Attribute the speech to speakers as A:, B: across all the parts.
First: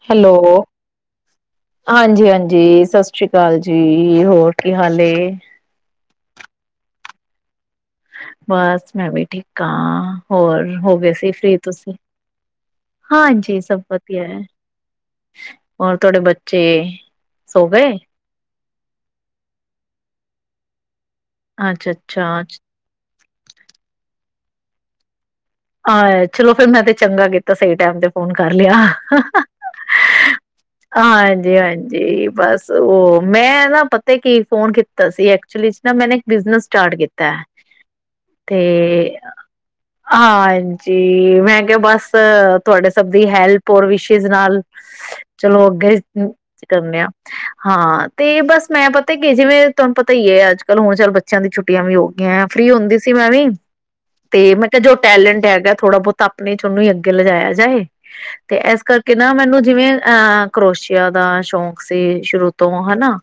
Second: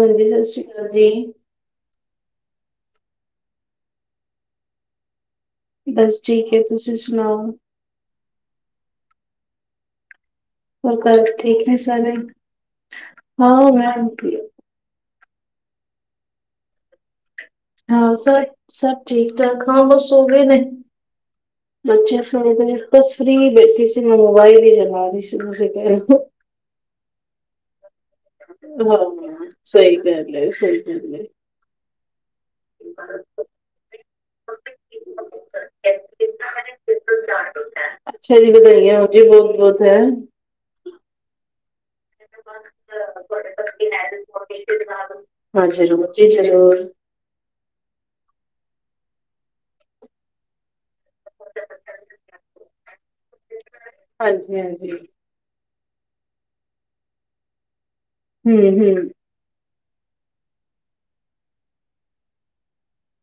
A: ਹਾਂਜੀ
B: ਹੈਲੋ
A: ਸਤਿ ਸ਼੍ਰੀ ਅਕਾਲ ਜੀ
B: ਹਾਂਜੀ ਹਾਂਜੀ ਸਤਿ ਸ਼੍ਰੀ ਅਕਾਲ ਜੀ ਹੋਰ ਕੀ ਹਾਲ ਐ
A: ਬਸ ਠੀਕ ਏ ਜੀ ਤੁਸੀ ਸੁਣਾਔ
B: ਬਸ ਮੈਂ ਵੀ ਠੀਕ ਹਾ ਹੋਰ ਹੋ ਗਏ ਸੀ
A: ਘਰ
B: ਫ੍ਰਰੀ
A: ਠੀਕ ਨੇ
B: ਤੁਸੀਂ,
A: ਸਾਰੇ
B: ਹਾਂਜੀ
A: ਹਾਂ
B: ਸਭ
A: ਮੈਂ
B: ਵਧੀਆ ਹੈ ਹੋਰ ਤੁਹਾਡੇ ਬੱਚਚੇ
A: ਹਾਂ ਸਰ ਸਭ ਠੀਕ ਠਾਕ, ਹਾਂ ਔ ਸੋ ਗਏ ਨੇ
B: ਅੱਛਾ
A: ਬੱਚੇ
B: ਅੱਛਾ
A: ਸੁਣੀ ਦੇ ਬਸ ਫਰੀ ਬੈਠੀ ਸੀ। ਮੈਂ ਮੋਬਾਈਲ ਹੀ ਚਲਾ ਸੀ ਤੁਸੀਂ ਕਹਿ ਲਓ।
B: ਅ, ਚਲੋ ਫਿਰ ਮੈਂ ਤੇ ਚੰਗਾ ਕੀਤਾ ਸਹੀ ਟਾਈਮ ਤੇ ਫੋਨ ਕਰ ਲਿਆ
A: ਹਾਂ ਸਹੀ ਗਲ ਹੈ, ਸਹੀ ਗਲ ਹੈ
B: ਜੇ [inaudible] ਬਸ ਉਹ ਮੈਂ ਨਾ ਪਤੇ ਕੀ ਫੋਨ ਕੀਤੇ ਤਾਂ ਸੀ ਐਕਚੁਲੀ ਚ ਨਾ ਮੈਨੇ ਇੱਕ ਬਿਜਨਸ ਸਟਾਰਟ ਕੀਤਾ ਹੈ। ਤੇ
A: [unintelligible]
B: ਹਾਂਜੀ ਮੈਂ ਕਿਹਾ ਬਸ ਤੁਹਾਡੇ ਸਭ ਦੀ ਹੈਲਪ ਹੋਰ ਵਿਸ਼ਿਸ ਨਾਲ ਚਲੋ
A: ਹਾਂ
B: ਅੱਗੇ
A: ਜ਼ਰੂਰ ਜੀ ਜ਼ਰੂਰ
B: ਕਰਨੇ ਆ ਹਾਂ ਤੇ ਬਸ ਮੈਂ ਪਤਾ ਕਿ ਜਿਵੇਂ ਤੁਹਾਨੂੰ ਪਤਾ ਹੀ ਹੈ ਅੱਜ ਕੱਲ ਹੋੁ ਚੱਲ ਬੱਚਿਆਂ ਦੀ ਛੁੱਟੀਆਂ ਵੀ ਹੋ ਗਈਆਂ ਹੈ, ਫ੍ਰਰੀ ਹੁੰਦੀ ਸੀ ਮੈਂ ਵੀ। ਤੇ
A: ਹਾਂਜੀ
B: ਮੈਂ ਕਿਹਾ
A: ਹਾਂਜੀ
B: ਜੋ
A: ਹੂੰ
B: ਟੈਲੈਂਟ ਹੈਗਾ ਥੋੜ੍ਹਾ ਬਹੁਤ ਆਪਣੇ ਉਹਨੂੰ ਹੀ ਅੱਗੇ ਲਿਜਾਇਆ ਜਾਏ। ਤੇ ਇਸ
A: ਹੂੰ
B: ਕਰਕੇ ਨਾ ਮੈਨੂੰ ਜਿਵੇਂ ਅਹ ਕਰੋਸ਼ੀਆ ਦਾ ਸ਼ੌਂਕ ਸੀ। ਸ਼ੁਰੂ ਤੋਂ ਹਨਾ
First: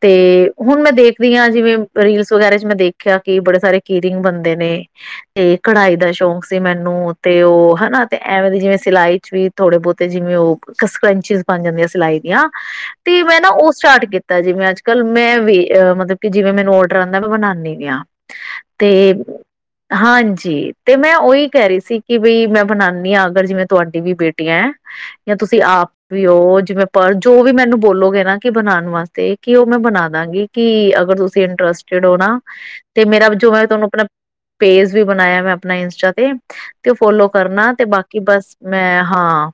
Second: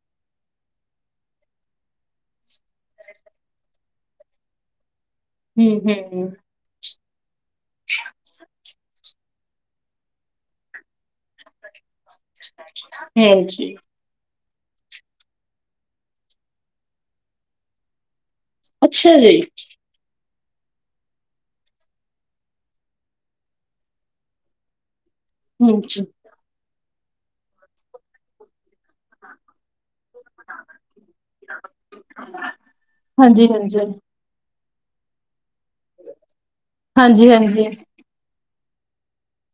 B: ਤੇ ਹੁਣ ਮੈਂ ਦੇਖਦੀ ਹਾਂ ਜਿਵੇਂ ਰੀਲਸ ਵਗੈਰਾ ਚ ਮੈਂ ਦੇਖਿਆ ਕਿ ਬੜੇ ਸਾਰੇ ਕੀਰਿੰਗ ਬਣਦੇ ਨੇ। ਤੇ ਕਢਾਈ
A: ਹੂੰ
B: ਦਾ
A: ਹੂੰ
B: ਸ਼ੌਕ ਨੂੰ ਤੇ ਉਹ ਹਨਾ ਤੇ ਐਵੇਂ ਦੀ ਜਿਵੇਂ ਸਿਲਾਈ ਵੀ ਥੋੜੇ ਬਹੁਤੇ ਜਿਵੇਂ ਉਹ ਸਕਰੰਚਿਸ ਬਣ ਜਾਂਦੀ ਸਿਲਾਈ ਤੇ ਮੈਂ ਨਾ ਉਹ
A: ਹਾਂਜੀ
B: ਸਟਾਰਟ ਕੀਤਾ ਜਿਵੇਂ ਅੱਜ, ਕੱਲ ਮੈਂ ਵੀ ਅਹ ਮਤਲਬ ਕਿ ਜਿਵੇਂ ਮੈਨੂੰ ਔਡਰ ਆਉਂਦਾ ਮੈਂ ਬਣਾਉਂਦੀ ਵੀ ਹਾਂ। ਤੇ
A: ਅੱਛਾ ਜੀ
B: ਹਾਂਜੀ ਜੀ ਤੇ ਮੈਂ ਉਹੀ ਕਹਿ ਰਹੀ ਸੀ ਕਿ ਬਈ ਮੈਂ ਬਣਾਉਦੀ ਹਾਂ ਅਗਰ ਜਿਵੇਂ ਤੁਹਾਡੀ ਵੀ ਬੇਟੀਆਂ ਹੈ। ਜਾਂ ਤੁਸੀਂ ਆਪ
A: ਹਾਂਜੀ
B: ਵੀਓ ਜਿਵੇਂ ਪਰ ਜੋ ਵੀ ਮੈਨੂੰ ਬੋਲੋਗੇ ਨਾ ਕਿ ਬਣਾਣਾ ਵਾਸਤੇ ਕਿ ਉਹ ਮੈਂ ਬਣਾ ਦਾਂਗੀ ਕਿ ਅਗਰ ਤੁਸੀਂ ਇੰਟਰਸਟਡ ਹੋ ਨਾ ਤੇ ਮੇਰਾ
A: ਹਾਂਜੀ
B: ਜੋ ਮੈਂ
A: ਹਾਂਜੀ
B: ਤੁਹਾਨੂੰ ਆਪਣਾ ਪੇਜ ਵੀ ਬਣਾਇਆ ਮੈਂ ਆਪਣਾ ਇੰਸਟਾ ਤੇ। ਤੇ ਉਹ ਫੋਲੋ
A: ਹਾਂਜੀ ਹਾਂਜੀ
B: ਕਰਨਾ ਤੇ ਬਾਕੀ ਬਸ ਮੈਂ ਹਾਂ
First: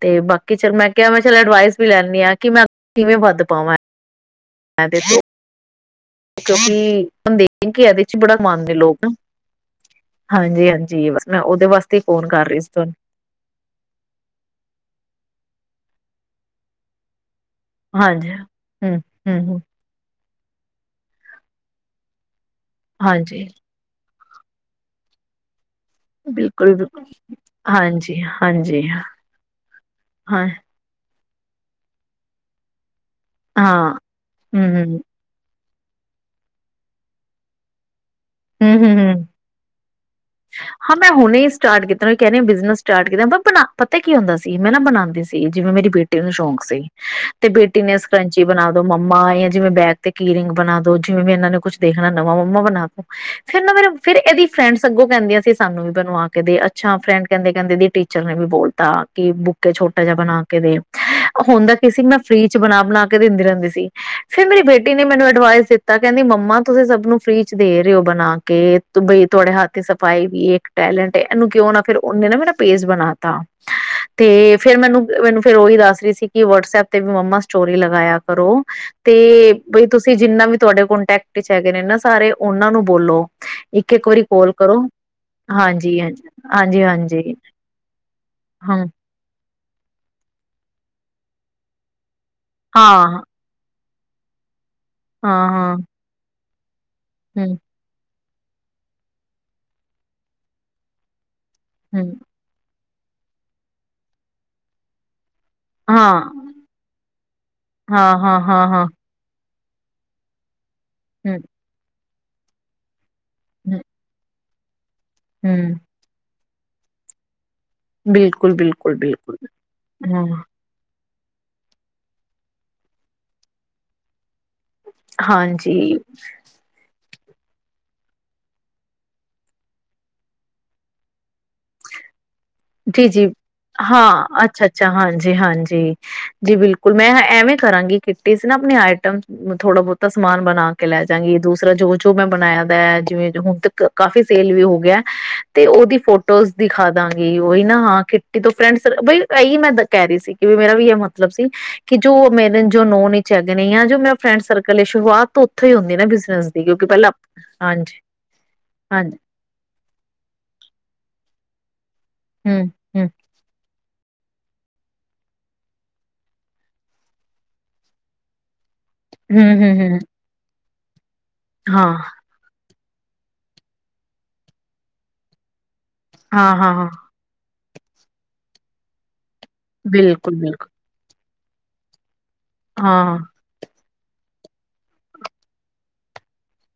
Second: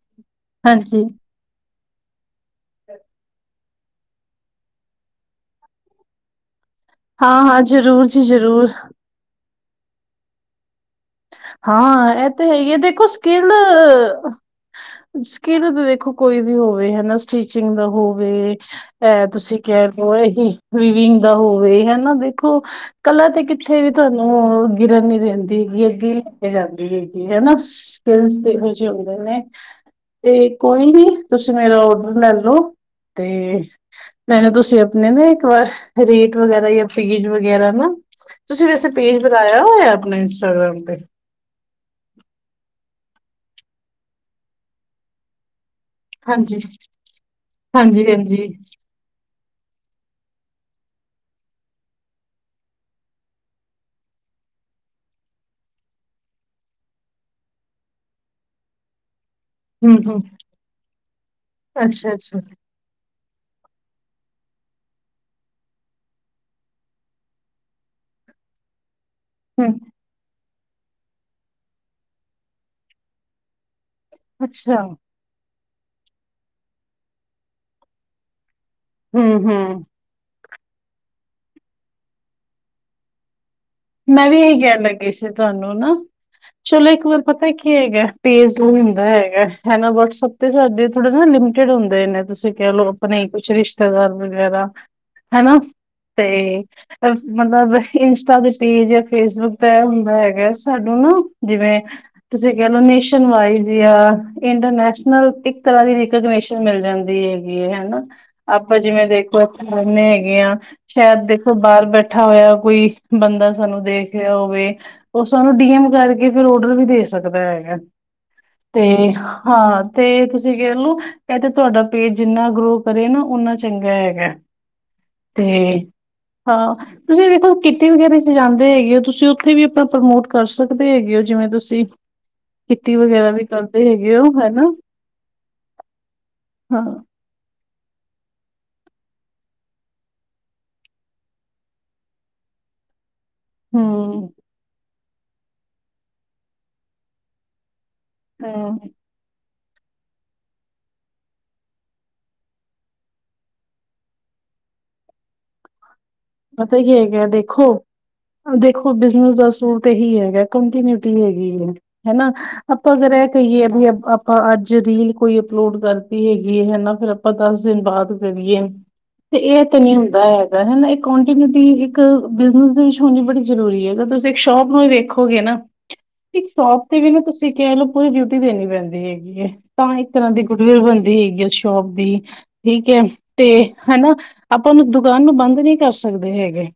B: ਤੇ ਬਾਕੀ ਚ ਮੈਂ
A: ਹਾਂਜੀ
B: ਕਿਹਾ ਮੈਂ ਚਲ ਐਡਵਾਈਸ ਵੀ ਲੈਂਦੀ ਆ ਕਿ ਮੈਂ ਕਿਵੇਂ ਵੱਧ ਪਾਵਾਂ [unintelligible] ਕਿਉਂਕਿ ਹੁਣ
A: ਹਾਂ ਹਾਂ
B: ਦੇਖ ਕੇ ਇਹਦੇ
A: ਜ਼ਰੂਰ
B: ਚ
A: ਜੀ
B: ਬੜਾ
A: ਜ਼ਰੂਰ
B: ਮਨਦੇ ਲੋਕ ਹਾਂਜੀ ਹਾਂਜੀ ਬਸ ਮੈਂ ਉਹਦੇ ਵਾਸਤੇ
A: ਹਾਂ
B: ਫੋਨ
A: ਇਹ ਤਾਂ
B: ਕਰ
A: ਹੈ
B: ਰਹੀ ਸੀ
A: ਯ
B: ਤੁਹਾਨੂੰ
A: ਦੇਖੋ ਸਕਿੱਲ ਸਕਿੱਲ ਦੇਖੋ ਕੋਈ ਵੀ ਹੋਵੇ ਹਨਾ ਟੀਚਿੰਗ ਦਾ
B: ਹਾਂਜੀ।
A: ਹੋਵੇ
B: ਹੂੰ,
A: ਇਹ ਤੁਸੀਂ
B: ਹੂੰ-ਹੂੰ।
A: ਕਹਿ ਲਓ ਵਿਵਿੰਗ ਦਾ ਹੋਵੇ ਹਨਾ ਦੇ ਦੇਖੋ ਕਲਾ ਤੇ
B: ਹਾਂਜੀ,
A: ਕਿੱਥੇ ਵੀ ਸਾਨੂੰ ਗਿਰਨ ਨੀ ਦਿੰਦੀ ਜਾਂਦੀ
B: ਬਿਲਕੁਲ-ਬਿਲਕੁਲ,
A: ਹੈਗੀ ਹਨਾ ਸਕਿੱਲ ਇਹੋ
B: ਹਾਂਜੀ-ਹਾਂਜੀ,
A: ਜਿਹੇ
B: ਹਾਂ,
A: ਹੁੰਦੇ ਨੇ ਤੇ ਕੋਈ ਨੀ ਤੁਸੀਂ ਮੇਰਾ ਓਡਰ ਲੈਲੋ ਤੇ
B: ਹਾਂ।
A: ਮੈ ਨਾ ਤੁਸੀਂ
B: ਹੂੰ-ਹੂੰ,
A: ਆਪਣੇ ਨਾ ਇੱਕ ਵਾਰ ਰੇਟ ਵਗੈਰਾ ਜਾਂ ਫੀਜ਼ ਵਗੈਰਾ ਨਾ ਤੁਸੀਂ ਵੈਸੇ ਪੇਜ
B: ਹੂੰ-ਹੂੰ-ਹੂੰ।
A: ਬਣਾਇਆ ਹੋਇਆ [unintelligible] ਸਇੰਸਟਾਗ੍ਰਾਮ
B: ਹਾਂ
A: ਤੇ
B: ਮੈਂ ਹੁਣੇ ਹੀ ਸਟਾਰਟ ਕੀਤਾ ਕਹਿ ਰ ਬਿਜਨਸ ਸਟਾਰਟ ਕੀਤਾ ਬ ਪਤਾ ਕੀ ਹੁੰਦਾ ਸੀ ਮੈਂ ਨਾ ਬਣਾਉਂਦੀ ਸੀ ਜਿਵੇਂ ਮੇਰੀ ਬੇਟੀ ਨੂੰ
A: ਹਾਂਜੀ
B: ਸ਼ੌਂਕ ਸੀ ਤੇ ਬੇਟੀ ਨੇ
A: ਹਾਂਜੀ ਹਾਂਜੀ
B: ਸਕਰੰਚੀ ਬਣਾ ਦੋ ਮੰਮਾ ਯਾ ਜਿਵੇਂ ਬੈਗ ਤੇ ਕੀ ਰਿੰਗ ਬਣਾ ਦੋ ਜਿਵੇਂ ਮ ਇਹਨਾਂ ਨੇ ਕੁੱਛ ਦੇਖਣਾ ਨਵਾਂ ਮੰਮਾ ਬਣਾ ਦੋ ਫੇਰ ਨਾ ਮੇਰਾ ਫ਼ਿਰ ਇਹਦੀ ਫਰੈਂਡਸ ਅੱਗੋਂ ਕਹਿੰਦੀਆਂ ਸੀ ਸਾਨੂੰ ਵੀ ਬਣਵਾ ਕੇ ਦੇ ਅੱਛਾ ਫਰੈਂਡ ਕਹਿੰਦੇ-ਕਹਿੰਦੇ ਏਹਦੀ ਟੀਚਰ ਨੇ ਵੀ ਬੋਲਤਾ ਕਿ ਬੁੱਕੇ
A: ਹਮ
B: ਛੋਟਾ ਜਿਹਾ
A: ਹਮ
B: ਬਣਾ ਕੇ ਦੇ, ਹੁੰਦਾ ਕੀ ਸੀ
A: ਅੱਛਾ
B: ਮੈਂ
A: ਅੱਛਾ
B: ਫ੍ਰਰੀ ਚ ਬਣਾ ਬਣਾ ਕੇ ਦਿੰਦੀ ਰਹਿੰਦੀ- ਸੀ ਫਿਰ ਮੇਰੀ ਬੇਟੀ ਨੇ ਮੈਨੂੰ ਅਡਵਾਈਸ ਦਿੱਤਾ ਕਹਿੰਦੀ ਮੰਮਾ ਤੁਸੀਂ ਸਭ ਨੂੰ ਫ੍ਰੀ ਚ ਦੇ ਰਹੇ ਹੋ ਬਣਾ ਕੇ ਤ ਬਈ ਤੁਹਾਡੇ ਹੱਥ
A: ਹਮ
B: ਦੀ ਸਫਾਈ ਇੱਕ ਟੈਲੈਂਟ ਏ ਇਹਨੂੰ ਕਿਉਂ ਨਾ ਫਿਰ ਉਹਨੇ ਨਾ ਮੇਰਾ ਪੇਜ ਬਣਾ ਤਾ ਤੇ ਫੇਰ
A: ਅੱਛਾ
B: ਮੈਨੂੰ, ਮੈਨੂੰ ਫੇਰ ਉਹੀ ਦੱਸ ਰਹੀ ਸੀ ਕਿ ਵਟਸਐਪ ਤੇ ਵੀ ਮੰਮਾ ਸਟੋਰੀ ਲਗਾਇਆ ਕਰੋ। ਤੇ
A: ਹੂੰ-ਹੂੰ,
B: ਬਈ ਤੁਸੀਂ ਜਿੰਨਾ ਵੀ ਤੁਹਾਡੇ ਕੋਂਟੈਕਟ ਚ ਹੈਗੇ ਨੇ ਨਾ ਸਾਰੇ ਉਹਨਾਂ ਨੂੰ ਬੋਲੋ ਇੱਕ ਇੱਕ ਵਾਰੀ
A: ਮੈਂ ਵੀ
B: ਕੋਲ
A: ਇਹੀ ਕਹਿਣ
B: ਕਰੋ
A: ਲੱਗੀ ਸੀ। ਤੁਹਾਨੂੰ ਨਾ
B: ਹਾਂਜੀ ਹਾਂਜੀ ਹਾਂਜੀ
A: ਚਲੋ ਇੱਕ ਵਾਰ
B: ਹਾਂਜੀ
A: ਪਤਾ ਕੀ ਹੈਗਾ ਤੇਜ਼
B: ਹਾਂ
A: ਹੁੰਦਾ ਹੈਗਾ ਹੇਨਾ ਵੱਟਸਐਪ ਤੇ ਸਾਡੇ ਥੋੜਾ ਨਾ ਲਿਮਿਟਿਡ ਹੁੰਦੇ ਨੇਂ ਤੁਸੀਂ ਕਹਿ ਲਓ
B: ਹਾਂ
A: ਆਪਣੇ ਕੁਛ ਰਿਸ਼ਤ ਰਿਸ਼ਤੇਦਾਰ ਵਗੈਰਾ
B: ਹਾਂ
A: ਹੇਨਾ
B: ਹਾਂ
A: ਤੇ [inaudible]
B: ਹਮ
A: ਮਤਲਬ ਇਨਸ [unintelligible] ਪੇਜ ਯਾ ਫੇਸਬੁੱਕ ਦਾ ਏਹ ਹੁੰਦਾ ਹੈਗਾ ਸਾਨੂੰ ਨਾ ਜਿਵੇਂ
B: ਹਮ
A: ਤੁਸੀ ਕਿਹ ਲੋ [unintelligible] ਆ ਇੰਟਰਨੈਸ਼ਨਲ ਇੱਕ ਤਰ੍ਹਾਂ ਦੀ
B: ਹਾਂ
A: ਰਿਕੋਗਨਸ਼ਨ ਮਿਲ ਜਾਂਦੀ ਹੈਗੀ ਹੈ ਹਨਾ
B: ਹਾਂ, ਹਾਂ, ਹਾਂ,
A: ਆਪਾਂ
B: ਹਾਂ,
A: ਜਿਵੇਂ ਦੇਖੋ ਰਹਿੰਦੇ ਹੈਗੇ ਆ ਸ਼ਾਇਦ
B: ਹੂੰ,
A: ਦੇਖੋ ਬਾਹਰ ਬੈਠੇ ਬੈਠਾ ਹੋਇਆ ਕੋਈ ਬੰਦ
B: ਹੂੰ,
A: ਸਾਨੂੰ ਦੇਖਿਆ ਉਹ ਹੋਏ ਉਹ ਸਾਨੂੰ
B: ਹੂੰ,
A: ਡੀਐਮ ਕਰਕੇ ਫੇਰ ਔਡਰ ਵੀ ਦੇ ਸਕਦਾ ਹੈ।
B: ਬਿਲਕੁਲ,
A: ਤੇ
B: ਬਿਲਕੁਲ, ਬਿਲਕੁਲ।
A: ਹਾਂ ਤੇ
B: ਹੂੰ,
A: ਤੁਸੀਂ ਕਹਿਲਓ ਏ ਤੇ ਤੁਹਾਡਾ ਪੇਜ ਜਿੰਨਾ ਗਰੋ ਕਰੇ ਨਾ ਓਨਾ ਚੰਗਾ ਹੈਗਾ। ਤੇ
B: ਹਾਂਜੀ,
A: ਹਾਂ ਤੁਸੀਂ ਵੇਖੋ ਕਿੱਟੀ ਵੇਗਾਰਾ ਚ ਜਾਂਦੇ ਹੈਗੇ ਹੋ ਤੁਸੀਂ ਉੱਥੇ ਵੀ ਆਪਣਾ ਪ੍ਰਮੋਟ ਕਰ ਸਕਦੇ ਹੈਗੇ ਹੋ ਜਿਵੇਂ ਤੁਸੀਂ ਕਿੱਟੀ
B: ਜੀ ਜੀ
A: ਵਗੈਰਾ ਵੀ ਕਰਦੇ ਹੈਗੇ ਹੋ
B: ਹਾਂ
A: ਹਨਾ
B: ਅੱਛਾ ਅੱਛਾ ਹਾਂਜੀ ਹਾਂਜੀ ਜੀ
A: ਹਾਂ
B: ਬਿਲਕੁਲ ਮੈਂ ਐਵੇਂ ਕਰਾਂਗੀ ਕਿੱਟੀ ਚ ਨਾ ਆਪਣੀ ਆਈਟਮ ਥੋੜਾ ਬਹੁਤਾ ਸਮਾਨ ਬਣਾ ਕੇ ਲੈ ਜਾਂਗੀ ਦੂਸਰਾ ਜੋ ਜੋ ਮੈਂ ਬਣਾਇਆ ਪਿਆ ਹੈ ਜਿਵੇਂ ਹੁਣ ਤ ਕਾਫ਼ੀ
A: ਹਮ
B: ਸੇਲ ਵੀ ਹੋ ਗਿਆ ਤੇ ਉਹਦੀ ਫੋਟੋਜ਼ ਦਿਖਾ ਦਾਂ ਉਹੀ ਨਾ ਹਾਂ ਕਿੱਟੀ ਤੋਂ
A: ਹਮ
B: ਫਰੈਂਡ ਬ ਇਈ ਮੈਂ ਕਹਿ ਰਹੀ ਸੀ ਕਿ ਮੇਰਾ ਵੀ ਇਹ ਮਤਲਬ ਸੀ ਕਿ ਜੋ ਮੇਰੇ ਜੋ ਨੋਨ ਚ ਹੈਗੇ ਨੇ ਜਾਂ ਜੋ ਮੇਰਾ ਫਰੈਂਡ ਸਰਕਲ ਸ਼ੁਰੂਆਤ ਤੋਂ ਉੱਥੋਂ ਹੀ ਹੁੰਦੀ ਏ ਨਾ ਬਿਜਨਸ ਦੀ
A: ਪਤਾ
B: ਕਿਉਂਕਿ
A: ਹੀ
B: ਪਹਿਲਾਂ
A: ਹੈਗਾ ਦੇਖੋ
B: ਹਾਂਜੀ
A: ਦੇਖੋ
B: ਹਾਂਜੀ
A: ਬਿਜਨਸ ਦਾ ਸਰੂਤ ਇਹੀ ਹੈਗਾ ਕੰਟੀਨਿਊਟੀ ਹੈਗੀ ਹੈ ਹੈਨਾ
B: ਹਮ
A: ਆਪਾਂ
B: ਹਮ
A: ਅਗਰ ਇਹ ਕਹੀਏ [unintelligible] ਆਪਾਂ ਅੱਜ ਰੀਲ ਕੋਈ ਅਪਲੋਡ ਕਰਦੀ ਹੈਗੀ ਹੈ ਹੈਨਾ ਫਿਰ ਆਪਾਂ ਦੱਸ ਦਿਨ ਬਾਅਦ ਕਰਈਏ ਤੇ
B: ਹਮ
A: ਇਹ ਤੇ
B: ਹਮ
A: ਨਹੀਂ
B: ਹਮ
A: ਹੁੰਦਾ ਹੈ ਮ ਨਾ [unintelligible] [unintelligible]
B: ਹਾਂ
A: ਇਕ ਬਿਜਨਿਸ ਦੇ ਵਿੱਚ ਹੋਣੀ ਬੜੀ ਜ਼ਰੂਰੀ ਹੈ ਅਗਰ ਤੁਸੀਂ ਇੱਕ ਸ਼ੋਪ ਨੂੰ ਹੀ ਵੇਖੋਗੇ ਨਾ ਇੱਕ
B: ਹਾਂ ਹਾਂ
A: ਸ਼ੋਪ
B: ਹਾਂ
A: ਤੇ ਵੀ ਨਾ ਤੁਸੀਂ ਕਹਿ ਲਓ ਪੂਰੀ ਡਿਊਟੀ ਦੇਣੀ ਪੈਂਦੀ ਹੈ [unintelligible] ਤਾਂ ਇੱਕ ਤਰ੍ਹਾਂ
B: ਬਿਲਕੁਲ
A: ਦੀ
B: ਬਿਲਕੁਲ
A: ਕੁਠਵਲ ਬਣਦੀ ਹੈਗੀ ਹੈ ਸ਼ੋਪ ਦੀ ਠੀਕ ਹੈ
B: ਹਾਂ
A: ਤੇ ਹੈਨਾ ਆਪਾਂ ਦੁਕਾਨ ਨੂੰ ਬੰਦ ਨੀ ਕਰ ਸਕਦੇ ਹੈਗੇ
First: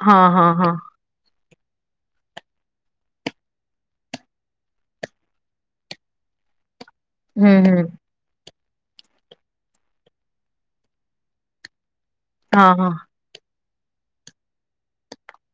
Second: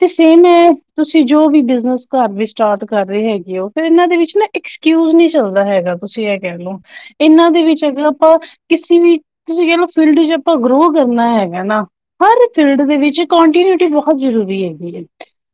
A: ਤੇ
B: ਹਾਂ
A: ਸੇਮ
B: ਹਾਂ
A: ਹੈ
B: ਹਾਂ
A: ਤੁਸੀਂ ਜੋ ਵੀ ਬਿਜਨਸ ਘਰ ਵੀ ਸਟਾਰਟ ਕਰ ਰਹੇ ਹੈਗੇ ਉਹ ਫਿਰ ਇਹਨਾਂ ਦੇ ਵਿੱਚ ਨਾ ਐਕਸਕਿਊਜ ਨਹੀਂ ਚੱਲਦਾ ਹੈਗਾ ਤੁਸੀਂ ਇਹ ਕਹਿ ਲਓ ਇਹਨਾਂ ਦੇ
B: ਹਮ
A: ਵਿੱਚ
B: ਹਮ
A: ਹੈਗਾ ਆਪਾਂ ਕਿਸੇ ਵੀ ਤੁਸੀਂ ਕਹਿ ਲਓ ਫੀਲਡ ਚ ਆਪਾਂ ਗਰੋ ਕਰਨਾ ਹੈਗਾ ਨਾ ਹਰ
B: ਹਾਂ
A: ਫੀਲਡ
B: ਹਾਂ
A: ਦੇ ਵਿੱਚ ਕੰਟੀਨਿਊਟੀ ਬਹੁਤ ਜ਼ਰੂਰੀ ਹੈ ਵੀ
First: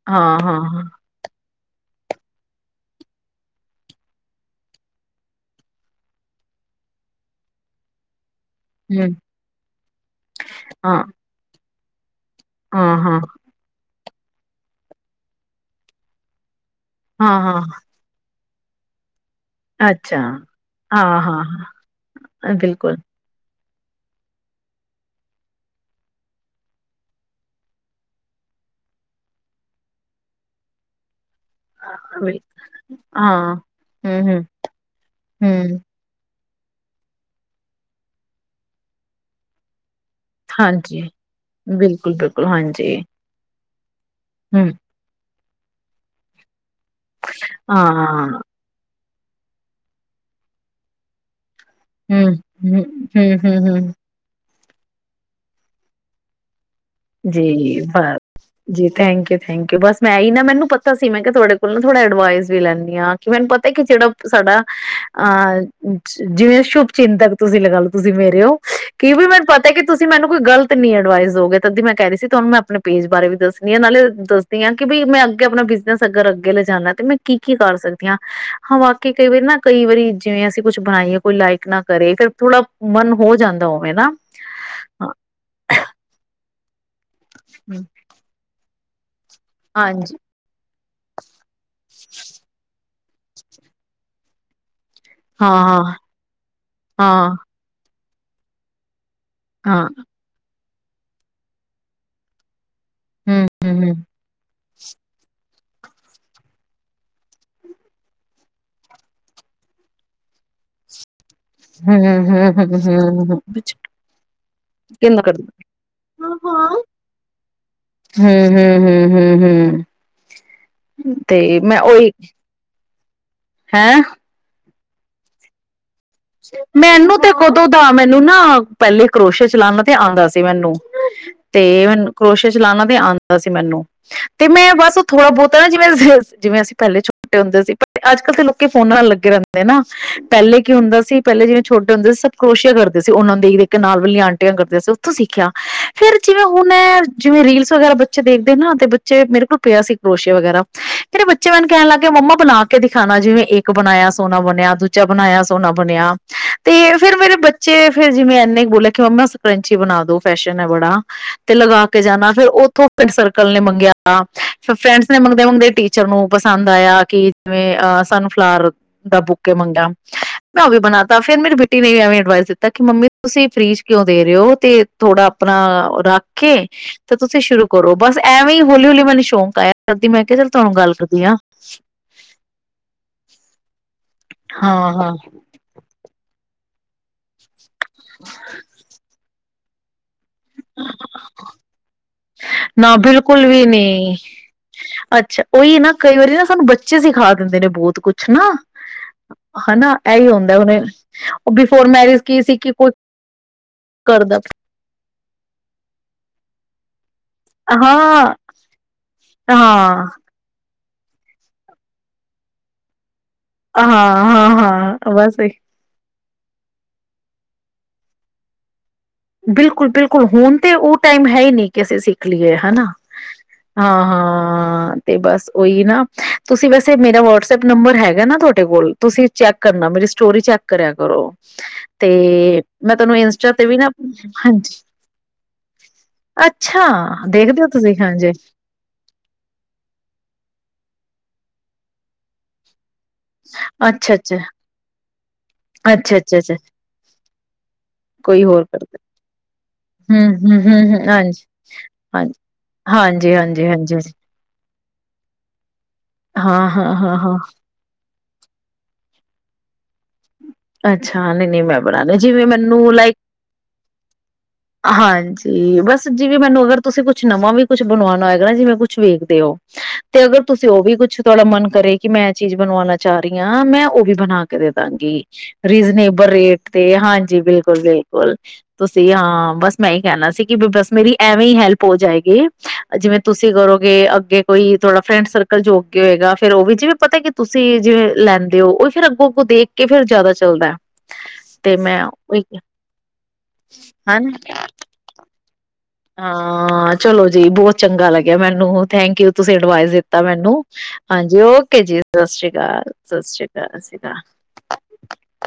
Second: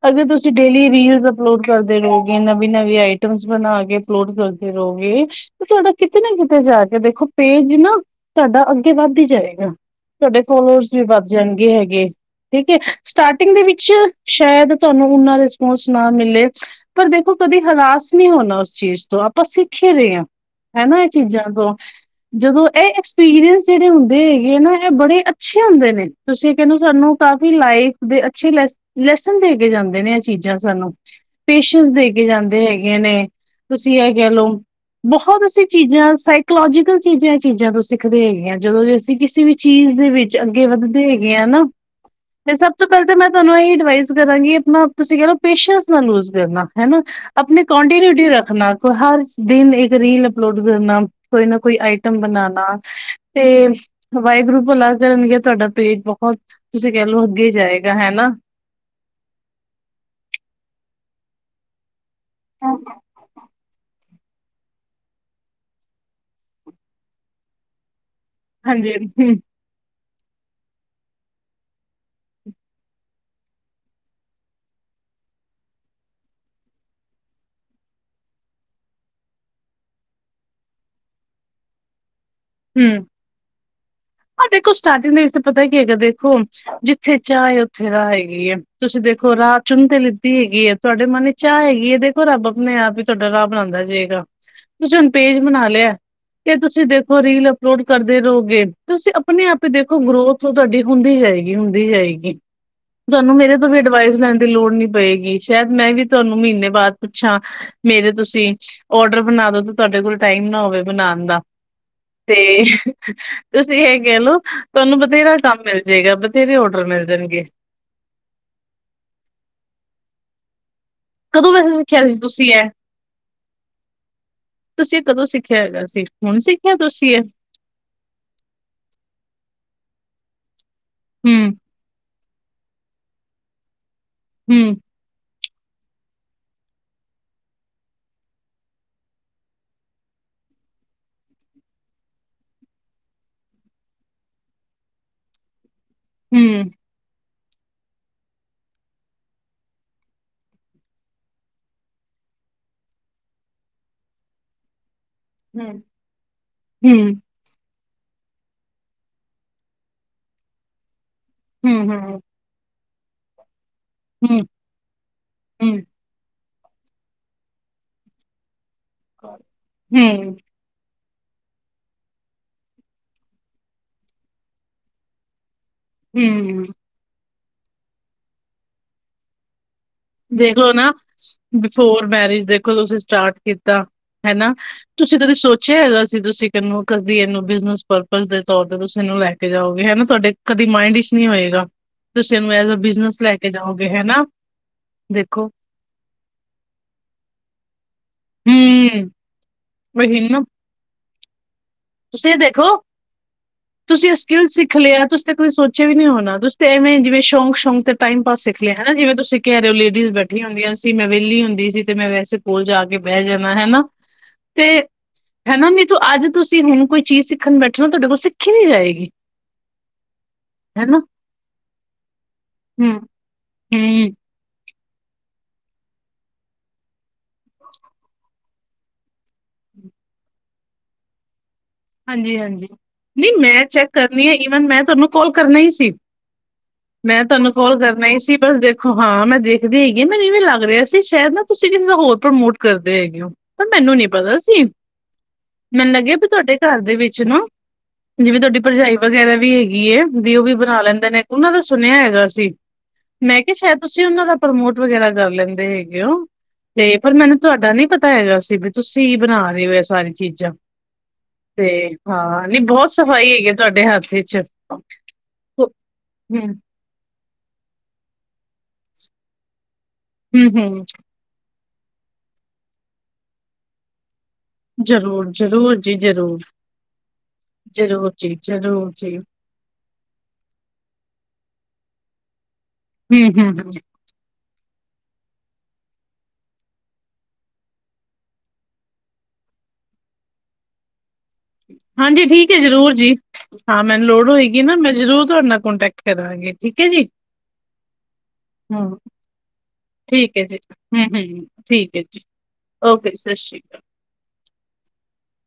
A: ਅਗਰ
B: ਹਾਂ
A: ਤੁਸੀਂ
B: ਹਾਂ ਹਾਂ
A: ਡੇਲੀ ਰੀਲ ਅਪਲੋਡ ਕਰਦੇ ਰਹੋਗੇ ਨਵੀਂ ਨਵੀਂ ਆਈਟਮ ਬਣਾ ਕੇ ਅਪਲੋਡ ਕਰਦੇ ਰਹੋਗੇ ਤੇ ਤੁਹਾਡਾ ਕਿਤੇ ਨਾ ਕਿਤੇ ਜਾ ਕੇ ਦੇਖੋ ਪੇਜ ਨਾ ਤੁਹਾਡਾ ਅੱਗੇ
B: ਹਮ
A: ਵੱਧ ਹੀ ਜਾਏਗਾ ਤੁਹਾਡੇ ਫੋਲੋਅਰਸ
B: ਹਾਂ
A: ਵੀ ਵੱਧ ਜਾਣਗੇ ਹੈਗੇ ਜ [unintelligible] ਠੀਕ ਹੈ
B: ਹਾਂ ਹਾਂ
A: ਸਟਾਰਟਿੰਗ ਦੇ ਵਿੱਚ ਸ਼ਾਇਦ ਤੁਹਾਨੂੰ ਉਨਾਂ ਰਿਸਪੋਂਸ ਨਾ ਮਿਲੇ ਪਰ ਦੇਖੋ
B: ਹਾਂ
A: ਕਦੇ
B: ਹਾਂ
A: ਹਰਾਸ ਨਹੀਂ ਹੋਣਾ ਉਸ ਚੀਜ਼ ਆਪ ਆਪਾਂ ਸਿੱਖੇ ਰਹੇ
B: ਅੱਛਾ
A: ਹਾਂ, ਹਨਾ ਇਹ
B: ਹਾਂ
A: ਚੀਜ਼ਾਂ ਤੋਂ,
B: ਹਾਂ
A: ਜਦੋਂ ਇਹ
B: ਬਿਲਕੁਲ
A: ਐਕਸਪੀਰੀਅੰਸ ਜਿਹੜੇ ਹੁੰਦੇ ਹੈਗੇ ਆ ਨਾ ਇਹ ਬੜੇ ਅੱਛੇ ਹੁੰਦੇ ਨੇ, ਤੁਸੀਂ ਕਹਿ ਸਾਨੂੰ ਕਾਫੀ ਲਾਈਫ ਦੇ ਅੱਛੇ ਲੈ ਲੈਸਨ ਦੇ ਕੇ ਜਾਂਦੇ ਨੇ ਇਹ ਚੀਜ਼ਾਂ ਸਾਨੂੰ ਪੇਸ਼ੈਂਸ ਦੇ ਕੇ
B: ਬਿਲਕੁਲ
A: ਜਾਂਦੇ ਹੈਗੇ ਨੇ,
B: ਹਾਂ
A: ਤੁਸੀਂ ਇਹ
B: ਹਮ
A: ਕਹਿ
B: ਹਮ
A: ਲਓ ਬਹੁਤ ਅਸੀਂ
B: ਹਮ
A: ਚੀਜ਼ਾਂ ਸ ਲੋਜੀਕਲ ਚੀਜ਼ਾਂ- ਚੀਜ਼ਾਂ ਤੋਂ ਸਿੱਖਦੇ ਹੈਗੇ ਆ ਜਦੋਂ ਜ ਅਸੀਂ ਕਿਸੇ ਵੀ ਚੀਜ਼ ਦੇ ਵਿੱਚ ਅੱਗੇ ਵੱਧਦੇ ਹੈਗੇ ਆ ਨਾ
B: ਬਿਲਕੁਲ, ਬਿਲਕੁਲ, ਹਾਂਜੀ
A: ਇਹ ਐਡਵਾ ਕਰਾਂਗੀ
B: ਹੂੰ,
A: ਆਪਣਾ ਤੁਸੀਂ ਕਹਿ ਲੋ ਪੇਸ਼ੈਂਸ ਨਾਲ ਲੂਜ ਕਰਨਾ। ਹਨਾ, ਆਪਣੀ ਕੋਂਟੀਨਿਊਟੀ
B: ਹਾਂ।
A: ਰੱਖਣਾ ਕੋ ਹਰ ਦਿਨ ਇੱਕ ਰੀਲ ਅਪਲੋਡ ਕਰਨਾ ਕੋਈ ਨਾ ਕੋਈ ਆਈਟਮ ਬਣਾਣਾ, ਤੇ
B: ਹੂੰ-ਹੂੰ-ਹੂੰ-ਹੂੰ-ਹੂੰ,
A: ਵਾਹਿਗੁਰੂ ਬੁਲਾ ਕਰਨਣਗੇ ਤੁਹਾਡਾ ਪੇਟ ਬਹੁਤ ਤੁਸੀਂ ਕਹਿ ਲਓ ਅੱਗੇ
B: ਜੀ,
A: ਜਾਏਗਾ
B: ਬਸ
A: ਹਨਾ।
B: ਜੀ, ਥੈਂਕ ਯੂ ਥੈਂਕ ਯੂ ਬਸ ਮੈਂ ਹੀ ਨਾ ਮੈਨੂੰ ਪਤਾ ਸੀ ਮੈਂ ਕਿਹਾ ਤੁਹਾਡੇ [unintelligible] ਡਵਾ ਵੀ ਲੈਂਦੀ ਹਾਂ, ਕਿ ਮੈਨੂੰ ਪਤਾ ਕਿ ਜਿਹੜਾ ਸਾਡਾ, ਅਹ। ਜਿਵੇਂ ਸ਼ੁਭ ਚਿੰਤਕ ਤੁਸੀਂ ਲਗਾ ਲੈ ਤੁਸੀਂ ਮੇਰੇ ਹੋ,
A: ਹਾਂਜੀ
B: ਕੀ ਵੀ
A: ਹੂੰ
B: ਮੈਨੂੰ ਪਤਾ ਕਿ ਤੁਸੀਂ ਮੈਨੂੰ ਕੋਈ ਗਲਤ ਨੀ ਐਡਵਾਈਸ ਦੋਗੇ ਦੀ ਮੈਂ ਕਹਿ ਰਹੀ ਸੀ ਤੁਹਾਨੂੰ ਮੈਂ ਆਪਣੇ ਪੇਜ ਬਾਰੇ ਵੀ ਦੱਸਦੀ ਆਾਂ ਨਾਲੇ ਦੱਸਦੀ ਹਾਂ ਕਿ ਬ ਮੈਂ ਅੱਗੇ ਆਪਣਾ ਬਿਜਨਸ ਅਗਰ ਅੱਗੇ ਲਿਜਾਨਣਾ ਤੇ ਮੈਂ ਕੀ -ਕੀ ਕਰ ਸਕਦੀ। ਹਾਂ ਵਕ ਕਈ ਵਾਰੀ ਨਾ ਕਈ ਵਾਰੀ ਜਿਵੇਂ ਅਸੀਂ ਕੁਛ ਬਣਾਈਏ ਕੋਈ ਲਾਈਕ ਨਾ ਕਰੇ ਫੇਰ
A: ਹਮ। ਆਹ ਦੇਖੋ ਸਟਾਰਟਿੰਗ ਦੇ ਵਿੱਚ ਤਾਂ ਪਤਾ ਕੀ ਹੈਗਾ ਦੇਖੋ ਜਿੱ ਥੇ ਚਾਹ ਉੱਥੇ ਦਾ ਹੈਗੀ ਏ। ਤੁਸੀਂ ਦੇਖੋ ਖਰ। ਬ ਚੁੰਣ ਤੇ
B: ਹਾਂਜੀ
A: ਲਗੀ ਹੈਗੀ ਹੈ ਤੁਹਾਡੇ ਮਨ ਚਾਹ ਹੈਗੀ ਇਹ ਦੇਖੋ ਰੱਬ ਆਪਣੇ ਆਪ ਤੁਹਾਡਾ ਰਾਹ ਬਣਾਉਂਦਾ ਜਾਏਗਾ। ਤੁਸੀਂ ਹੁਣ ਪੇਜ ਬਣਾ ਲਿਆ
B: ਹਾਂ
A: ਤੇ ਤੁਸੀਂ ਦੇਖੋ ਉਹ
B: ਹਾਂ
A: ਰੀਲ ਅਪਲੋਡ ਕਰਦੇ ਰਹੋਗੇ ਤੁਸੀਂ ਆਪ ਹੀ
B: ਹਾਂ
A: ਦੇਖੋ ਗਰੋਥ ਹੋ ਤੁਹਾਡੀ ਹੁੰਦੀ ਜਾਏਗੀ ਹੁੰਦੀ ਜਾਏਗੀ ਤੁਹਾਨੂੰ
B: ਹਮ
A: ਮੇਰੇ ਤੋਂ ਵੀ
B: ਹਮ
A: ਅਡਵਾਈਸ ਲੈਣ ਦੀ ਲੋੜ ਨੀ ਪਏਗੀ ਸ਼ਾਇਦ ਮੈਂ ਵੀ ਤੁਹਾਨੂੰ ਮਹੀਨੇ ਬਾਅਦ ਪੁੱਛਾਂ ਮੇਰੇ ਤੁਸੀਂ ਓਡਰ ਬਣਾਦੋ ਤੁਹਾਡੇ ਕੋਲ ਟਾਈਮ ਨਾ ਹੋਵੇ ਬਣਾਨ ਦਾ
B: ਹ ਹ ਹ ਹ
A: ਤੇ
B: ਹ
A: ਤੁਸੀਂ ਇਹ ਕਹਿ ਲਓ ਤੁਹਾਨੂੰ ਬਥੇਰਾ ਕੰਮ ਮਿਲ ਜਾਏਗਾ ਬਥੇਰੇ ਔਡਰ ਮਿਲ ਜਾਣਗੇ
B: ਹ ਹ ਹ ਤੇ
A: ਕਦੋਂ ਵੈਸੇ
B: ਮੈਂ
A: ਸਿੱਖਿਆ
B: ਓਹੀ
A: ਸੀ ਤੁਸੀਂ ਇਹ
B: ਹੈਂ
A: ਤੁਸੀਂ ਇਹ ਕਦੋਂ ਸਿੱਖਿਆ ਹੈਗਾ ਸੀ ਹੁਣ ਸਿੱਖਿਆ ਤੁਸੀਂ
B: ਮੈਨੂੰ
A: ਇਹ
B: ਤੇ ਕਦੋਂ ਦਾ ਮੈਨੂੰ ਨਾ ਪਹਿਲੇ ਕਰੋਸ਼ੇ ਚਲਾਨਾਂ ਆਉਂਦਾ ਸੀ ਮੈਨੂੰ
A: ਹਮ
B: ਤੇ ਉਹਨੂੰ ਕਰੋਸ਼ਿਆ ਚਲਾਣਾ ਤੇ ਆਉਂਦਾ ਸੀ ਮੈਨੂੰ ਤੇ ਮੈਂ
A: ਹਮ
B: ਬਸ ਥੋੜਾ ਬਹੁਤ ਪਤਾ ਨਾ ਜਿਵੇਂ ਜਿਵੇਂ ਅਸੀਂ ਪਹਿਲੇ ਛੋਟੇ ਹੁੰਦੇ ਸੀ ਪਰ ਅੱਜ ਕੱਲ੍ਹ ਤਾਂ ਲੋਕ ਫੋਨ ਨਾਲ ਲੱਗੇ ਰਹਿੰਦੇ ਨਾ ਪਹਿਲੇ ਕੀ ਹੁੰਦਾ ਸੀ ਪਹਿਲੇ ਜਿਵੇਂ ਛੋਟੇ ਹੁੰਦੇ ਸੀ ਸਭ ਕਰੋਸ਼ਿਆ ਕਰ ਸੀ ਉਹਨਾਂ ਨੂੰ ਦੇਖ ਕੇ ਨਾਲ ਵਾਲੀਆਂ ਆਂਟੀਆਂ ਕਰਦੇ ਸੀ ਉੱਥੋਂ ਸਿੱਖਿਆ ਫੇਰ ਜਿਵੇਂ ਹੁਣ
A: ਹਮ
B: ਮੈ ਜਿਵੇਂ ਰੀਲਸ ਵਗੈਰਾ ਬੱਚੇ ਦੇਖਦੇ ਨਾ ਤੇ ਬੱਚੇ ਮੇਰੇ ਕੋਲ ਪਿਆ ਸੀ ਕਰੋਸ਼ਿਆ ਵਗੈਰਾ, ਫੇਰ ਬੱਚੇ ਮੈਨੂੰ ਕਹਿਣ ਲੱਗ ਪਏ ਮੰਮਾ ਬਣਾ ਕੇ ਦਿਖਾਣਾ ਜਿਵੇਂ ਇੱਕ ਬਣਾਇਆ ਸੋਹਨਾ ਬਣਿਆ ਦੂ ਦੂਜਾ ਬਣਾਇਆ ਸੋਹਣਾ ਬ
A: ਹਮ
B: ਬਣਿਆ ਤੇ ਫਿਰ
A: ਹਮ
B: ਮੇਰੇ ਬੱਚੇ ਫੇਰ ਜਿਵੇਂ ਇੰਨੇ ਬੋਲਿਆ ਕਿ ਮੰਮਾ [unintelligible] ਬਣਾ ਦੋ ਫੈਸ਼ਨ ਹੈ ਬੜਾ। ਤੇ ਲਗਾ
A: ਹਮ
B: ਕੇ
A: ਹਮ
B: ਜਾਣਾ, ਫੇਰ ਉੱਥੋਂ ਪਿੰਡ ਸਰਕਲ ਨੇ ਮੰਗ ਗਿਆ
A: ਹਮ
B: ਫਿਰ ਫਰੈਂਡਸ ਨੇ ਮੰਗਦੇ-ਮੰਗਦੇ
A: ਹੂੰ,
B: ਟੀਚਰ ਨੂੰ ਪਸੰਦ ਆਇਆ ਕਿ ਜਿਵੇਂ ਆਹ ਸਾਨੂੰ ਫਲਾਰ ਦਾ ਬੁਕੇ ਮੰਗਿਆ।
A: ਹੂੰ,
B: ਬਣਾ ਤਾ ਫਿਰ ਮੇਰੀ ਬੇਟੀ ਨੇ ਵੀ ਐਵੇਂ ਅਡਵਾਈਸ ਦਿੱਤਾ ਕਿ ਮੰਮੀ ਤੁਸੀਂ ਫਰੀ ਚ ਕਿਉਂ ਦੇ ਰਹੇ ਹੋ ਤੇ ਥੋੜ੍ਹਾ ਆਪ ਰੱਖ ਕੇ
A: ਹੂੰ
B: ਤੇ ਤੁਸੀਂ ਸ਼ੁਰੂ ਕਰੋ ਬਸ ਐਵੇ ਹੀ ਹੌਲੀ-ਹੌਲੀ ਮੈਨੂੰ ਸ਼ੌਕ ਆਇਆ। ਕਰਦੀ ਮੈਂ ਕਿਹਾ ਚੱਲ
A: ਦੇਖਲੋ
B: ਤੁਹਾਨੂੰ
A: ਨਾ,
B: ਗੱਲ ਕਰਦੀ ਆ
A: ਬਿਫੋਰ ਮੈਰਿਜ ਦੇਖੋ ਤੁਸੀਂ ਸਟਾਰਟ ਕੀਤਾ। ਤਾਂ ਹਨਾ,
B: ਹਾਂ ਹਾਂ
A: ਤੁਸੀਂ ਕਦੇ ਸੋਚਿਆ ਹੈਗਾ ਸੀਂ ਤੁਸੀਂ ਇਹਨੂੰ ਕਦੀ ਇਹਨੂੰ ਬਿਜ਼ਨਸ ਪਰਪਜ਼ ਦੇ ਤੌਰ ਤੇ ਤੁਸੀਂ ਇਹਨੂੰ ਲੈ ਕੇ ਜਾਓਗੇ ਹਨਾ। ਤੁਹਾਡੇ ਕਦੇ ਮਾਇੰਡ ਵਿੱਚ ਨਹੀਂ ਹੋਏਗਾ, ਤੁਸੀਂ ਇਹਨੂੰ ਐਜ ਆ
B: ਨਾ
A: ਬਿਜਨਸ ਲੈ
B: ਬਿਲਕੁਲ
A: ਕੇ
B: ਵੀ
A: ਜਾਓਗੇ,
B: ਨਹੀਂ
A: ਹਨਾ।
B: ਅੱਛਾ,
A: ਦੇਖੋ
B: ਉਹੀ ਨਾ ਕਈ ਵਾਰੀ ਨਾ ਸਾਨੂੰ ਬੱਚੇ ਸਿਖਾ ਦਿੰਦੇ ਨੇ ਬਹੁਤ ਕੁੱਛ ਨਾ
A: ਹੂੰ
B: ਹਨਾ,
A: ਉਹੀ
B: ਇਹ ਵੀ
A: ਨਾ
B: ਹੁੰਦਾ ਹੈ ਹੁਣੇ ਬਿਫੋਰ ਮੈਰਿਜ
A: ਤੁਸੀਂ ਇਹ
B: ਕੀ ਸੀ
A: ਦੇਖੋ
B: ਕਿ ਕੁੱਛ,
A: ਤੁਸੀਂ ਇਹ
B: ਕਰਦਾ
A: ਸਕਿੱਲ ਸਿੱਖ ਲਿਆ ਤੁਸੀਂ ਸੋਚਿਆ ਵੀ ਨਹੀਂ ਹੋਣਾ ਤੁਸੀ ਤਾ ਐਵੇਂ ਜਿਵੇ ਸ਼ੌਂਕ-ਸ਼ੌਕ ਤੇ ਟਾਈਮ
B: ਹਾਂ
A: ਪਾਸ ਸਿੱਖ ਲਿਆ, ਹਨਾ ਜਿਵੇ ਤੁਸੀਂ ਕਿਹ ਰਹੇ ਹੋ
B: ਹਾਂ
A: ਲੇਡੀਜ਼ ਬੈਠੀਆ ਹੁੰਦੀਆਂ ਸੀ। ਮੈਂ ਵਿਹਲੀ ਹੁੰਦੀ ਸੀ ਤੇ ਮੈਂ ਵੈਸੇ ਕੋਲ ਜਾ ਕੇ ਬਹਿ ਜਾਣਾ, ਹਨਾ ਤੇ
B: ਹਾਂ-ਹਾਂ-ਹਾਂ ਬਸ
A: ਹਨਾ ਨੀਤੂ ਅੱਜ ਤੁਸੀਂ ਹੁਣ ਕੋਈ ਚੀਜ਼ ਸਿੱਖਣ ਬੈਠੋ ਨਾ ਤੁਹਾਡੇ ਕੋਲ ਸਿੱਖੀ ਨੀ ਜਾਏਗੀ।
B: ਬਿਲਕੁਲ-ਬਿਲਕੁਲ, ਹੁਣ ਤੇ ਉਹ
A: ਹਨਾ
B: ਟਾਈਮ ਹੈ ਹੀ ਨਹੀਂ ਕਿ ਅਸੀਂ ਸਿੱਖ ਲਈਏ ਹਨਾ
A: ਹੂੰ ਹੂੰ
B: ਹਾਂ-ਹਾਂ ਤੇ ਬਸ ਓਹੀ ਨਾ, ਤੁਸੀਂ ਵੈਸੇ ਮੇਰਾ ਵਟਸਐਪ ਨੰਬਰ ਹੈਗਾ ਨਾ ਤੁਹਾਡੇ ਕੋਲ, ਤੁਸੀਂ ਚੈੱਕ ਕਰਨਾ ਮੇਰੀ ਸਟੋਰੀ ਚੈੱਕ ਕਰਿਆ ਕਰੋ ਤੇ
A: ਹਾਂਜੀ ਹਾਂਜੀ
B: ਮੈਂ ਤੁਹਾਨੂੰ
A: ਨਹੀਂ
B: ਇੰਸਟਾ
A: ਮੈਂ
B: ਤੇ ਵੀ ਨਾ
A: ਚੈੱਕ ਈਵਨ
B: ਹਾਂਜੀ
A: ਮੈਂ ਤੁਹਾਨੂੰ ਕਾਲ ਕਰਨਾ ਹੀ ਸੀ
B: ਅੱਛਾ
A: ਮੈਂ ਤੁਹਾਨੂੰ
B: ਦੇਖਦੇ ਹੋ
A: ਕਾਲ
B: ਤੁਸੀਂ
A: ਕਰਨਾ ਹੀ
B: ਹਾਂਜੀ
A: ਸੀ ਬਸ ਦੇਖੋ ਹਾਂ ਮੈਂ ਦੇਖਦੀ ਸੀਗੀ ਮੈਂ ਇਹ ਵੀ ਲੱਗ ਰਿਹਾ ਸੀ ਨਾ ਤੁਸੀਂ ਹੋਰ ਪ੍ਰਮੋਟ ਕਰ ਹੈਗੇ ਹੋ ਪਰ ਮੈਨੂੰ ਨੀ
B: ਅੱਛਾ-ਅੱਛਾ,
A: ਪਤਾ ਸੀ ਮੈਨੂੰ ਲੱਗਿਆ ਵੀ
B: ਅੱਛਾ-ਅੱਛਾ-ਅੱਛਾ
A: ਤੁਹਾਡੇ ਘਰ ਦੇ ਵਿੱਚ ਨਾ ਜਿਵੇਂ
B: ਕੋਈ
A: ਤੁਹਾਡੀ
B: ਹੋਰ
A: ਭਰਜਾਈ
B: ਕਰਦੇ
A: ਵਧੀਆ ਵੀ ਹੈਗੀ ਹ ਵੀ ਉਹ ਵੀ ਬਣਾ
B: ਹੂੰ-ਹੂੰ-ਹੂੰ-ਹੂੰ
A: ਲੈਂਦੇ ਨੇ
B: ਹਾਂਜੀ-ਹਾਂਜੀ,
A: ਉਹਨਾਂ ਦਾ ਸੁਣਿਆ ਹੈਗਾ ਸੀ ਮੈਂ ਕਿਹਾ ਸ਼ਾਇਦ ਤੁਸੀਂ
B: ਹਾਂਜੀ-ਹਾਂਜੀ-ਹਾਂਜੀ-ਹਾਂਜੀ
A: ਉਹਨਾਂ ਦਾ ਪ੍ਰਮੋਟ ਵਗੈਰਾ ਕਰ ਲੈਂਦੇ ਸੀਗੇ ਕਿਉਂ ਤੇ ਪਰ ਮੈਨੂੰ
B: ਹਾਂ-ਹਾਂ-ਹਾਂ-ਹਾਂ
A: ਤੁਹਾਡਾ ਨਹੀਂ ਅਸੀਂ ਵੀ ਤੁਸੀਂ ਬਣਾ ਰਹੇ ਹੋ ਸਾਰੀ ਚੀਜ਼
B: ਅੱਛਾ ਨ
A: ਤੇ ਹਾਂ ਨੀ ਬਹੁਤ ਸਫ਼ਾਈ ਹੈਗੀ ਤੁਹਾਡੇ ਹੱਥ ਚ
B: ਹਾਂਜੀ ਬਸ ਜਿਵੇਂ
A: ਹੂੰ
B: ਮੈਨੂੰ ਅਗਰ ਤੁਸੀਂ ਕੁਛ ਨਵਾਂ ਵੀ ਕੁਛ ਬਣਵਾਣਾ ਹੋਏਗਾ ਨਾ ਜਿਵੇਂ ਕੁਛ ਵੇਖਦੇ ਹੋ ਤੇ ਅਗਰ
A: ਹੂੰ
B: ਤੁਸੀਂ ਉਹ
A: ਹੂੰ
B: ਵੀ ਕੁਛ ਥਹਾਡਾ ਮਨ ਕਰੇ ਕਿ ਮੈਂ ਚੀਜ਼ ਬਣਵਾਉਣਾ ਚਾਹ ਰਹੀ ਹਾਂ ਮੈਂ ਉਹ ਵੀ ਬਣਾ ਕੇ ਦੇ ਦਾਂਗੀ
A: ਜ਼ਰੂਰ ਜ਼ਰੂਰ ਜੀ
B: ਰੀਜਨੇਬਲ
A: ਜ਼ਰੂਰ।
B: ਰੇਟ ਤੇ ਹਾਂਜੀ ਬਿਲਕੁਲ
A: ਜ਼ਰੂਰ
B: ਬਿਲਕੁਲ
A: ਜੀ ਜ਼ਰੂਰ
B: ਤੁਸੀਂ
A: ਜੀ
B: ਹਾਂ ਕਹਿਣਾ ਸੀ ਕਿ ਵੀ ਬਸ ਮੇਰੀ ਐਵੇਂ ਹੀ ਹੈਲਪ ਹੋ ਜਾਏਗੀ ਜਿਵੇਂ
A: ਹੂੰ ਹੂੰ
B: ਤੁਸੀਂ
A: ਹੂੰ
B: ਕਰੋਗੇ ਅੱਗੇ ਕੋਈ ਥੋਡਾ ਫਰੈਂਡ ਸਰਕਲ ਜੋ ਕੇ ਹੋਏਗਾ ਫੇਿਰ ਉਹ ਵੀ ਜਿਵੇਂ ਪਤਾ ਕਿ ਤੁਸੀਂ ਜਿਵੇਂ ਲੈਂਦੇ ਹੋ ਉਹ ਫਰ ਅੱਗੋਂ ਅੱਗੋਂ ਦੇਖ ਕੇ ਫਿਰ ਜ਼ਿਆਦਾ ਚਲਦਾ
A: ਹਾਂਜੀ ਠੀਕ ਹੈ ਜ਼ਰੂਰ ਜੀ ਹਾਂ ਮੈਨੂੰ ਲੋੜ
B: ਹਨਾ
A: ਹੋਏਗੀ ਨਾ ਮੈਂ ਜ਼ਰੂਰ ਤੁਹਾਡੇ ਕੋੋਂਟੈਕਟ
B: ਹਾਂ ਚਲੋ ਜੀ ਬਹੁਤ ਚੰਗਾ ਲੱਗਿਆ ਮੈਨੂੰ
A: ਹੂੰ
B: ਥੈਂਕ ਯੂ ਤੁਸੀਂ ਅਡਵਾਈਸ ਦਿੱਤਾ
A: ਠੀਕ ਹੈ
B: ਮੈਨੂੰ
A: ਜੀ ਹੂੰ
B: ਹਾਂਜੀ
A: ਹੂੰ
B: ਓਕੇ
A: ਠੀਕ
B: ਜੀ
A: ਹੈ
B: ਸਤਿ ਸ੍ਰੀ ਅਕਾਲ ਸਤਿ ਸ੍ਰੀ ਅਕਾਲ ਸਤ੍ਰੀ ਅਕਾਲ